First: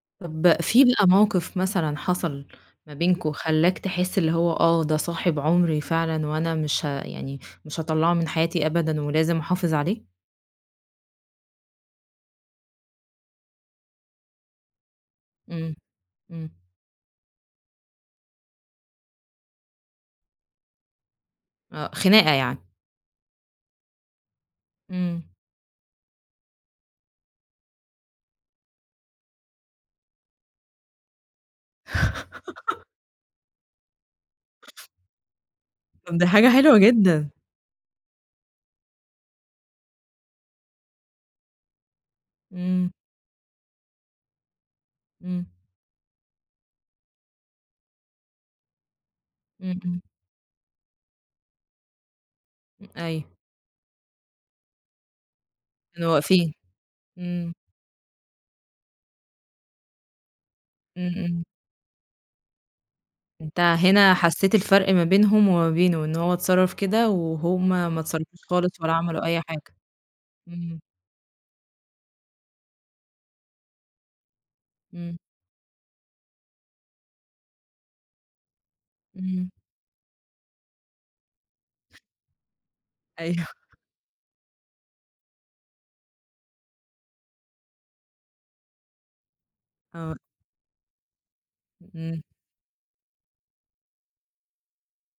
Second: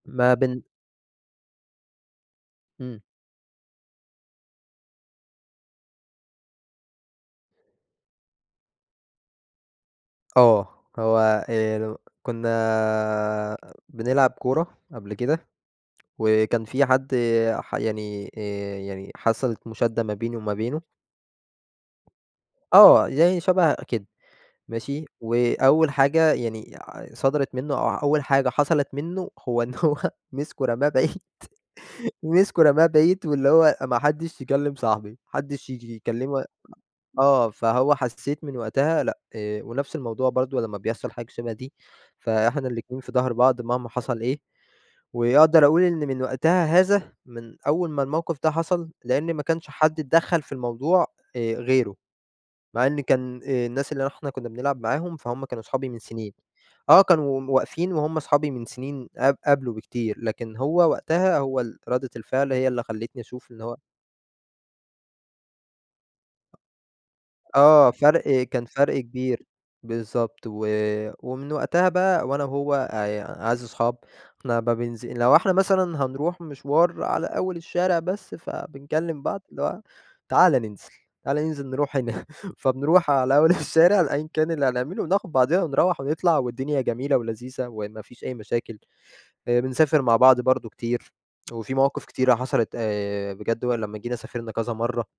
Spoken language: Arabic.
ما بن طب في بقى موقف مثلًا حصل ما إمم. بينكم، خلّاك تحس اللي هو آه ده صاحب عمري فعلًا، وأنا مش ه يعني مش هاطلّعه من حياتي أبدًا، ولازم أحافظ عليه؟ آه، هو هي لو كنّا بنلعب كورة قبل كده، إمم، إمم. وكان في حد ح يعني آآ يعني حصلت مشادّة ما بيني وما بينه آه، خناقة يعني. آه يعني شبه كده. ماشي، إمم. وأول حاجة يعني ع صدرت منه، أو أول حاجة حصلت منه، هو إن هو مسكه رماه بعيد، مسكه رماه بعيد، واللي هو ما حدّش يكلّم صاحبي، ما حدّش ييجي طب ده يكلّمه حاجة حلوة جدًا. آه فهو حسّيت من وقتها لأ، ونفْس الموضوع برضه لمّا بيحصل حاجة شبه دي، فإحنا إمم. الاتنين في ضهر بعض مهما حصل إيه، إمم. وأقدر أقول إن من وقتها هذا، من أول ما الموقف ده حصل، لإن ما كانش إمم، حد إمم. اتدخّل في الموضوع، آآ، غيره، م مع إن أيوه. كان الناس اللي إحنا كنّا بنلعب معاهم فهم كانوا صحابي من اللي سنين، واقفين، آه كانوا إمم. واقفين وهُم أصحابي من سنين قب قبله بكتير، لكن هو إمم، وقتها إمم. هو ال ردة الفعل هي اللي خلّتني أشوف أنت إن هو هنا حسّيت الفرق ما بينهم وما بينه، إن هو اتصرّف كده، وهُم آه ما اتصرّفوش فرْق كان خالص ولا فرْق عملوا أي كبير، حاجة، بالضبط، و إمم. ومن وقتها بقى وأنا وهو أ أعز صحاب، إحنا [unintelligible] إمم. لو إحنا مثلًا هنروح مشوار على أول الشارع بس فبنكلّم بعض، إمم. اللي هو تعالَ ننزل، تعالَ ننزل نروح هنا فبنروح أيوه. على أول الشارع أيًا كان اللي هنعمله وناخد بعضينا ونروّح ونطلع والدنيا جميلة ولذيذة وما فيش أي مشاكل، بنسافر آه. مع بعض برضه كتير، وفي مواقف إمم. كتيرة حصلت آآ بجد ولمّا جينا سافرنا كذا مَرّة.